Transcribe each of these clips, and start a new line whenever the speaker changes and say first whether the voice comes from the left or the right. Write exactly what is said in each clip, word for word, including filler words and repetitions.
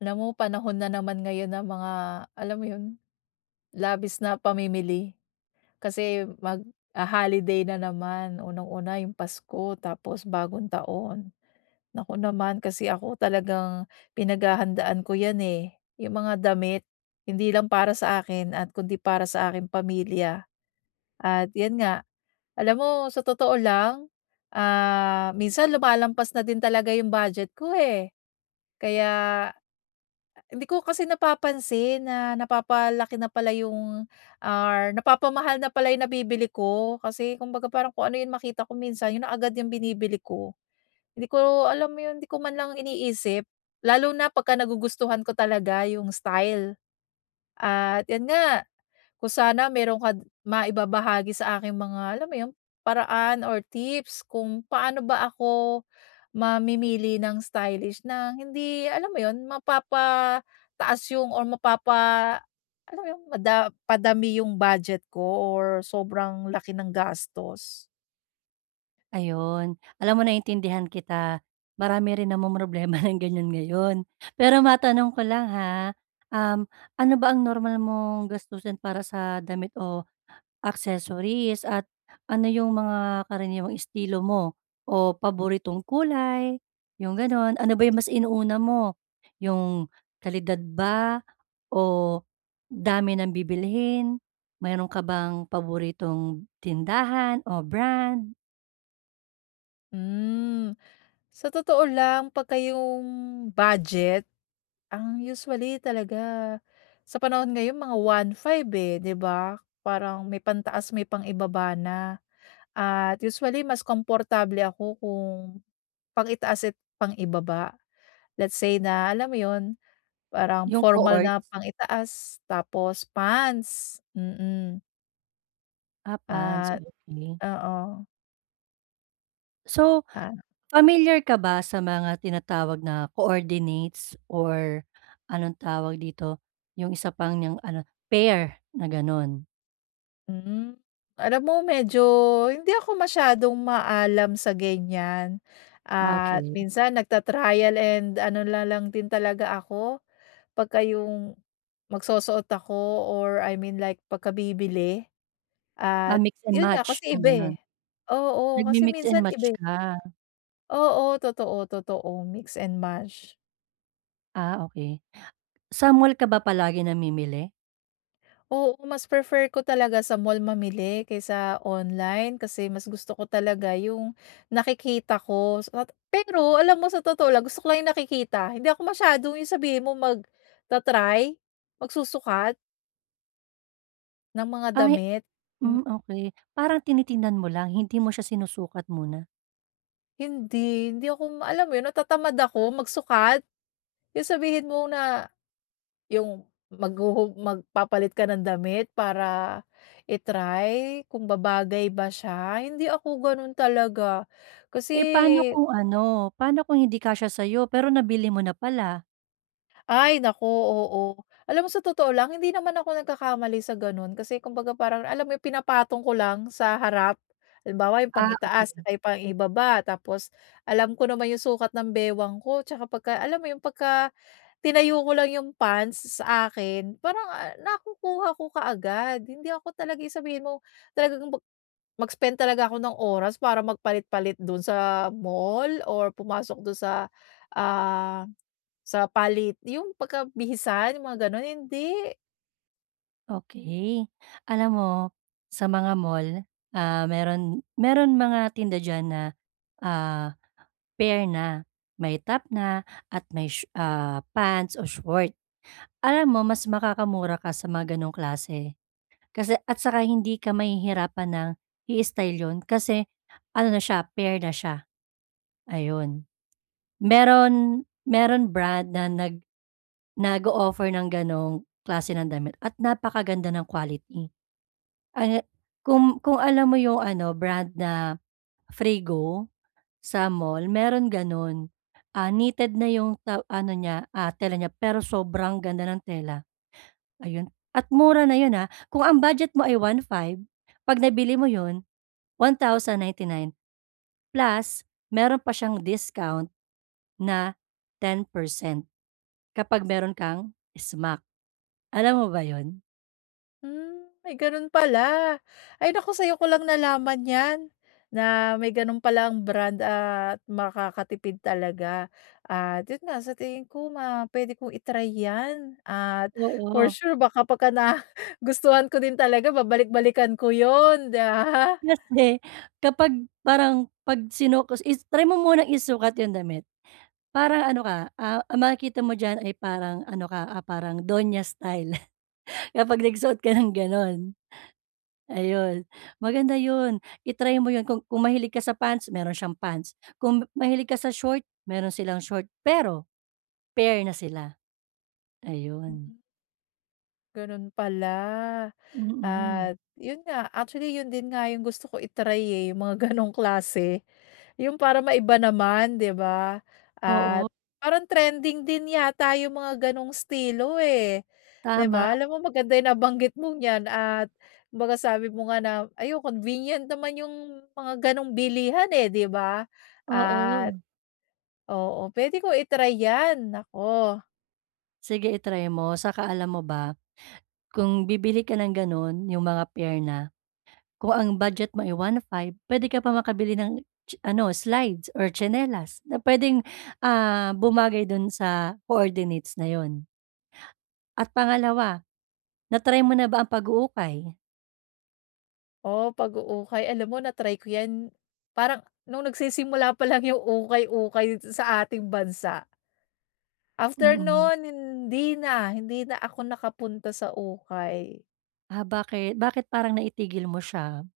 left: Alam mo, panahon na naman ngayon ng mga, alam mo 'yon, labis na pamimili. Kasi, magho-holiday na naman, unang-una 'yong pasko tapos bagong taon, naku naman. Kasi ako talagang, pinaghahandaan ko 'yan, eh, 'yong mga damit, hindi lang para sa akin at kundi para sa aking pamilya. At, 'yan nga. Alam mo, sa totoo lang, ah, minsan lumalampas na din talaga 'yong budget ko, eh, kaya hindi ko kasi napapansin na napapalaki na pala 'yong, or napapamahal na pala 'yong nabibili ko kasi, kumbaga parang kung ano 'yong makita ko minsan, 'yon na agad 'yong binibili ko. Hindi ko, alam mo 'yon, 'di ko man lang iniisip, lalo na pagka nagugustuhan ko talaga 'yong style. At 'yan nga, kung sana meron ka maibabahagi sa aking mga, alam mo 'yong, paraan, or tips kung paano ba ako mamimili ng stylish na hindi, alam mo 'yon, mapapataas 'yong or mapapa alam mo 'yon, mada padami 'yong budget ko or sobrang laki ng gastos.
right: Ayon. Alam mo naintindihan kita. Marami rin namomroblema ng ganyan ngayon. Pero matanong ko lang, ha, um, ano ba ang normal mong gastusin para sa damit o accessories? At ano 'yong mga karaniwang estilo mo, o paboritong kulay, 'yong gano'n? Ano ba 'yong mas inuuna mo? 'Yong kalidad ba o dami ng bibilhin? Mayro'n ka bang paboritong tindahan o brand?
left: Hmm. Sa totoo lang, 'pagka 'yong budget, ang usually talaga sa panahon ngayon mga one five, eh, 'di ba? Parang may pantaas may pang-ibaba na. At usually mas komportable ako kung pang-itaas at pang-ibaba. Let's say na alam mo 'yon, parang
right: 'Yong
left: formal
right: coords?
left: na pang-itaas tapos pants. Mm.
right: Ah, pants.
left: At
right: Okey.
left: oo.
right: So,
left: Ah.
right: pamilyar ka ba sa mga tinatawag na coordinates, or anong tawag dito, yung isa pang niyang ano, pair na gano'n?
left: Hmm. Alam mo medyo, hindi ako masyadong maalam sa ganyan,
right: Ah,
left: at
right: okey.
left: minsan nagta-trial and ano na lang din talaga ako, pagka-yong magsusuot ako or I mean like pagkabibili,
right: Ah,
left: at
right: mix and
left: 'yon nga
right: match
left: kasi
right: 'yong
left: iba, eh.
right: gano'n.
left: Oo kasi
right: Nagmi-mix and
left: minsan
right: match
left: iba.
right: ka?
left: Oo, totoo, totoo, mix and match.
right: Ah, okey. Sa mall ka ba palagi namimili?
left: Oo, mas prefer ko talaga sa mall mamili, kaysa online kasi mas gusto ko talaga yung nakikita ko, so nat pero alam mo sa totoo lang gusto ko lang yung nakikita hindi ako masyadong yung sabihin mo, magta-try, magsusukat ng mga
right: Ay!
left: damit, hmm.
right: Hmm, okey. Parang tinitignan mo lang, hindi mo siya sinusukat muna?
left: Hindi, hindi ako ma alam 'yon natatamad ako magsukat, yung sabihin mo na yung maghuhu magpapalit ka ng damit para i-try kung babagay ba siya, hindi ako gano'n talaga,
right: Eh, paano
left: kasi
right: kung ano, paano kung hindi kasya sa'yo pero nabili mo na pala?
left: Ay, naku oo. Alam mo sa totoo lang hindi naman ako nagkakamali sa gano'n, kasi kumbaga parang alam mo yung pinapatong ko lang sa harap. Halimbawa yung
right: Ah, okey.
left: pang-itaas ay pang-ibaba tapos alam ko naman yung sukat ng bewang ko 'tsaka pagka alam mo 'yon, pagka tinayo ko lang yung pants sa akin parang, ah, nakukuha ko kaagad. Hindi ako talaga yung sabihin mo talagang mag mag-spend talaga ako ng oras para magpalit-palit do'n sa mall or pumasok do'n sa, ah, sa palit yung pagka bihisan yung mga gano'n, hindi.
right: Okey. Alam mo, sa mga mall, ah, mayro'n mayro'n mga tinda diyan na, ah, pair na. May top na at may shoe ah, pants o short, alam mo mas makakamura ka sa mga ganong klase kasi at saka hindi ka mahihirapan ng i-style 'yon, kasi ano na siya pair na siya ayun. Mayro'n mayro'n brand na nag nag-o-offer ng ganong klase ng damit at napakaganda ng quality ana kung kung alam mo 'yong ano brand na Freego sa mall mayro'n gano'n. Ah, knitted na 'yong ta ano niya, ah, tela niya, pero sobrang ganda ng tela. Ayun at mura na 'yon, ah, kung ang budget mo ay one-five, 'pag nabili mo 'yon one thousand ninety-nine plus mayro'n pa siyang discount na ten percent kapag mayro'n kang smack alam mo ba 'yon?
left: Hmm, may gano'n pala. Ay naku, sa'yo ko lang nalaman 'yan, na may gano'n palang brand at makakatipid talaga. At 'yon nga, sa tingin ko, ma puwede kong i-try 'yan, at for
right: Oo.
left: sure baka kapag nagustuhan ko din talaga babalik-balikan ko 'yon, 'di ba?
right: Kasi, kapag parang, 'pag sinuk is try mo munang isukat 'yong damit. Parang ano ka, a ang makikita mo diyan ay parang ano ka, ah, parang donya style. Kapag nagsuot ka ng gano'n, ayun. Maganda 'yon, i-try mo 'yon, kung kung mahilig ka sa pants, meron siyang pants, kung ma-mahilig ka sa short meron silang short. Pero, pair na sila. Ayun.
left: Mm. Gano'n pala,
right: Mm.
left: at 'yon nga actually, 'yon din nga 'yong gusto ko i-try eh, 'yong mga ganong klase, 'yong para maiba naman, 'di ba. At,
right: Oo.
left: parang trending din yata 'yong mga gano'ng estilo, eh, 'di
right: Tama.
left: ba. Alam mo, maganda 'yong nabanggit mong 'yan at kumbaga sabi mo nga na, ayun, convenient naman 'yong mga gano'ng bilihan, eh, 'di ba. At
right: Oo.
left: oo puwede ko i-try 'yan, naku.
right: Sige i-try mo, saka alam mo ba, kung bibili ka ng gano'n, 'yong mga pair na, kung ang budget mo ay one-five puwede ka pa makabili ng tsi ano, slides or tsinelas na puwedeng, ah, bumagay do'n sa coordinates na 'yon. At pangalawa, na-try mo na ba ang pag-uukay?
left: Oo, pag-uukay, alam mo, na-try ko yan. Parang nung nagsisimula pa lang yung ukay-ukay sa ating bansa. After
right: Mm.
left: no'n, hindi na, hindi na ako nakapunta sa ukay.
right: Ah, bakit bakit parang naitigil mo siya?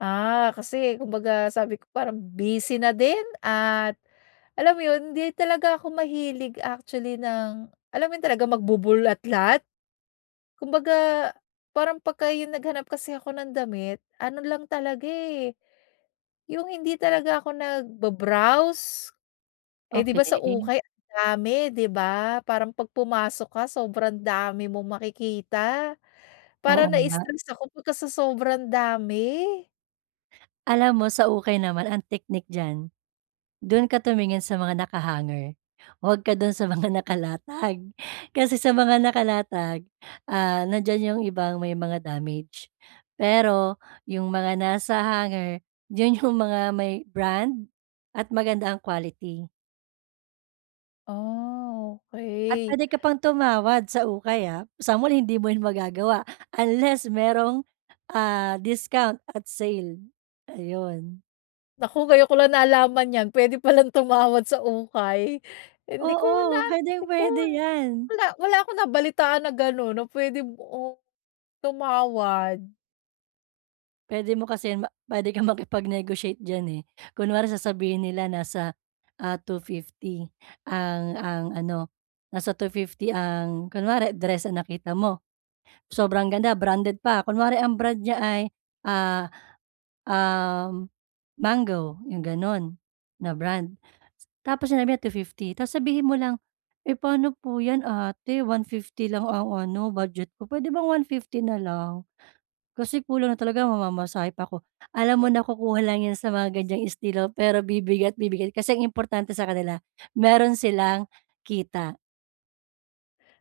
left: Ah, kasi kumbaga sabi ko, parang busy na din, at alam mo yun, hindi talaga ako mahilig actually ng alam mo yun, talaga magbubulatlat? Kumbaga, parang pagka 'yong naghanap kasi ako ng damit, ano lang talaga eh, yung hindi talaga ako nagba-browse. Eh, 'di ba sa
right: Okey.
left: ukay ang dami, 'di ba? Parang 'pag pumasok ka, sobrang dami mong makikita parang
right: Oo nga.
left: na-stress ako pagka sa sobrang dami.
right: Alam mo sa ukay naman ang technique diyan, do'n ka tumingin sa mga naka-hanger, huwag ka do'n sa mga nakalatag. Kasi sa mga nakalatag, ah, nandiyan yung ibang may mga damage, pero yung mga nasa hanger 'yon yung mga may Brand at maganda ang quality.
left: Ah,
right: At
left: okey.
right: puwede ka pang tumawad sa ukay, ah, sa mall hindi mo yan magagawa, unless mayro'ng, ah, discount at sale, ayun.
left: Naku! Ngayon ko lang nalaman yan, puwede pa lang tumawad sa ukay. Hindi ko na
right: Oo, puwedeng
left: hindi ko
right: puwede yan!
left: wala, wala akong nabalitaan na gano'n na puwede, oh, tumawad.
right: Puwede mo kasi yan ma puwede kang makipag-negotiate diyan, eh, kunwari sasabihin nila nasa, ah, two-fifty ang ang ano nasa two-fifty ang kunware dress ang nakita mo, sobrang ganda branded pa, kunware ang brand niya ay, ah, um, Mango, 'yong gano'n na brand. Tapos sinabi niya two-fifty, tapos sabihin mo lang, "eh, pa'no po 'yan ate one-fifty lang ang ano budget ko, puwede bang one-fifty na lang? Kasi kulang na talaga mamamasahe pa ako." Alam mo nakukuha lang yan sa mga ganyang estilo pero bibigay at bibigay kasi ang importante sa kanila mayro'n silang kita.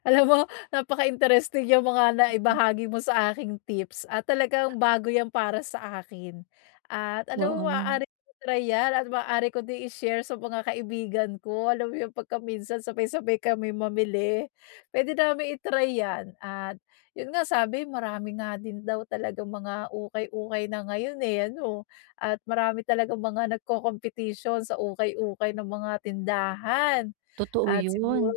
left: Alam mo napaka-interesting 'yang mga
right: Mm.
left: naibahagi mo sa aking tips at talagang bago 'yan para sa akin. At alam mo,
right: Oo.
left: maaari kong i-try 'yan at maaari ko din i-share sa mga kaibigan ko. Alam mo 'yong 'pagka minsan sabay-sabay kami mamili. Puwede namin i-try 'yan. At, 'yon nga, sabi marami nga din daw talagang mga ukay-ukay na ngayon, eh, ano? At marami talagang mga nagkokompetisyon sa ukay-ukay ng mga tindahan.
right: Totoo
left: At siguro
right: 'yon.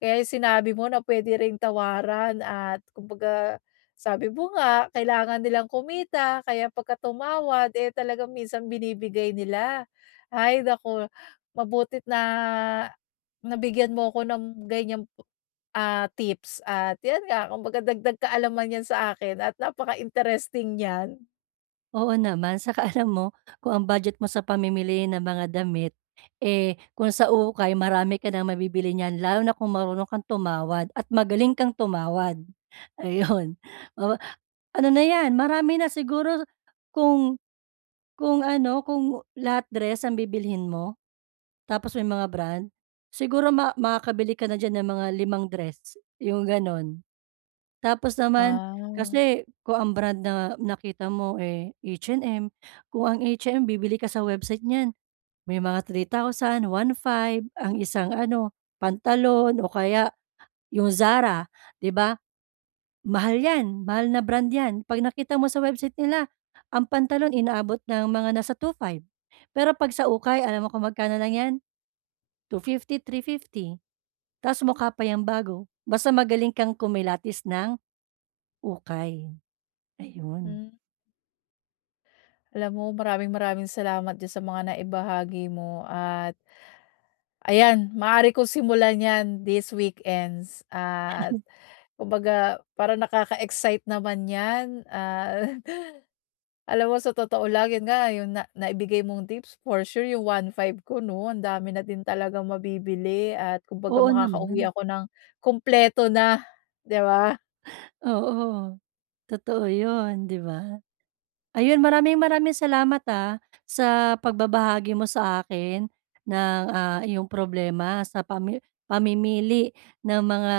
left: kaya 'yong sinabi mo na puwede ring tawaran at kumbaga sabi mo nga, kailangan nilang kumita kaya 'pagka tumawad, eh, talagang minsan binibigay nila. Ay, nako, mabuti't na nabigyan mo ako ng ganiyang po ah, tips. At ayan nga, kumbaga dagdag kaalaman 'yan sa akin at napaka-interesting niyan.
right: Oo naman. 'Tsaka alam mo, kung ang budget mo sa pamimili ng mga damit, eh, kung sa ukay marami ka nang mabibili niyan, lalo na kung marunong kang tumawad at magaling kang tumawad. Ayon. Oo ano na 'yan, marami na siguro kung kung ano, kung lahat dress ang bibilhin mo? Tapos may mga brand? Siguro ma makakabili ka na diyan ng mga limang dress, 'yong gano'n. Tapos naman
left: Ah.
right: kasi kung ang brand na nakita mo, eh, H&M, kung ang H-M bibili ka sa website niyan, may mga three thousand, one-five ang isang ano, pantalon o kaya 'yong Zara, 'di ba? Mahal 'yan. Mahal na brand 'yan, 'pag nakita mo sa website nila ang pantalon inaabot ng mga nasa two-five. Pero 'pag sa ukay, alam mo kung magkano lang 'yan? two-fifty, three-fifty. Tapos mukha pa 'yang bago, basta magaling kang kumilatis ng ukay. Ayun.
left: Mm. Alam mo, maraming maraming salamat diyan sa mga naibahagi mo at, ayan, maaari ko simulan 'yan this weekends at kumbaga parang nakaka-excite naman 'yan. Ah, alam mo sa totoo lang, 'yan nga, 'yong na naibigay mong tips for sure 'yong one-five ko, 'no, ang dami na din talagang mabibili at kumbaga
right: Oo
left: makakauwi
right: naman.
left: ako nang kumpleto na, 'di ba?
right: Oo, totoo 'yon, 'di ba? Ayun, maraming maraming salamat, ah, sa pagbabahagi mo sa akin ng, ah, iyong problema sa pami pamimili ng mga,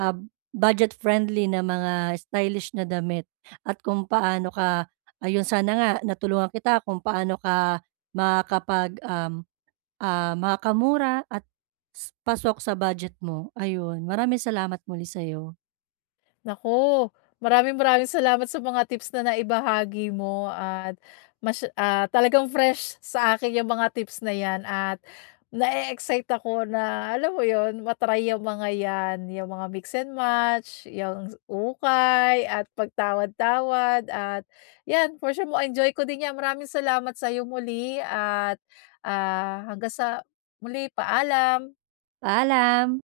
right: ah, budget-friendly na mga stylish na damit at kung paano ka Ayun, sana nga natulungan kita kung paano ka makakapag um, ah, makakamura at s pasok sa budget mo. Ayun, maraming salamat muli sa'yo.
left: Naku, maraming maraming salamat sa mga tips na naibahagi mo, at mas ah, talagang fresh sa akin 'yong mga tips na 'yan at nae-excite ako na, alam mo 'yon, ma-try 'yong mga yan, 'yong mga mix and match, 'yang ukay, at pagtawad-tawad at 'yan, for sure ma-enjoy ko din 'yan. Maraming salamat sa 'yo muli at, ah, hanggang sa muli. Paalam.
right: Paalam!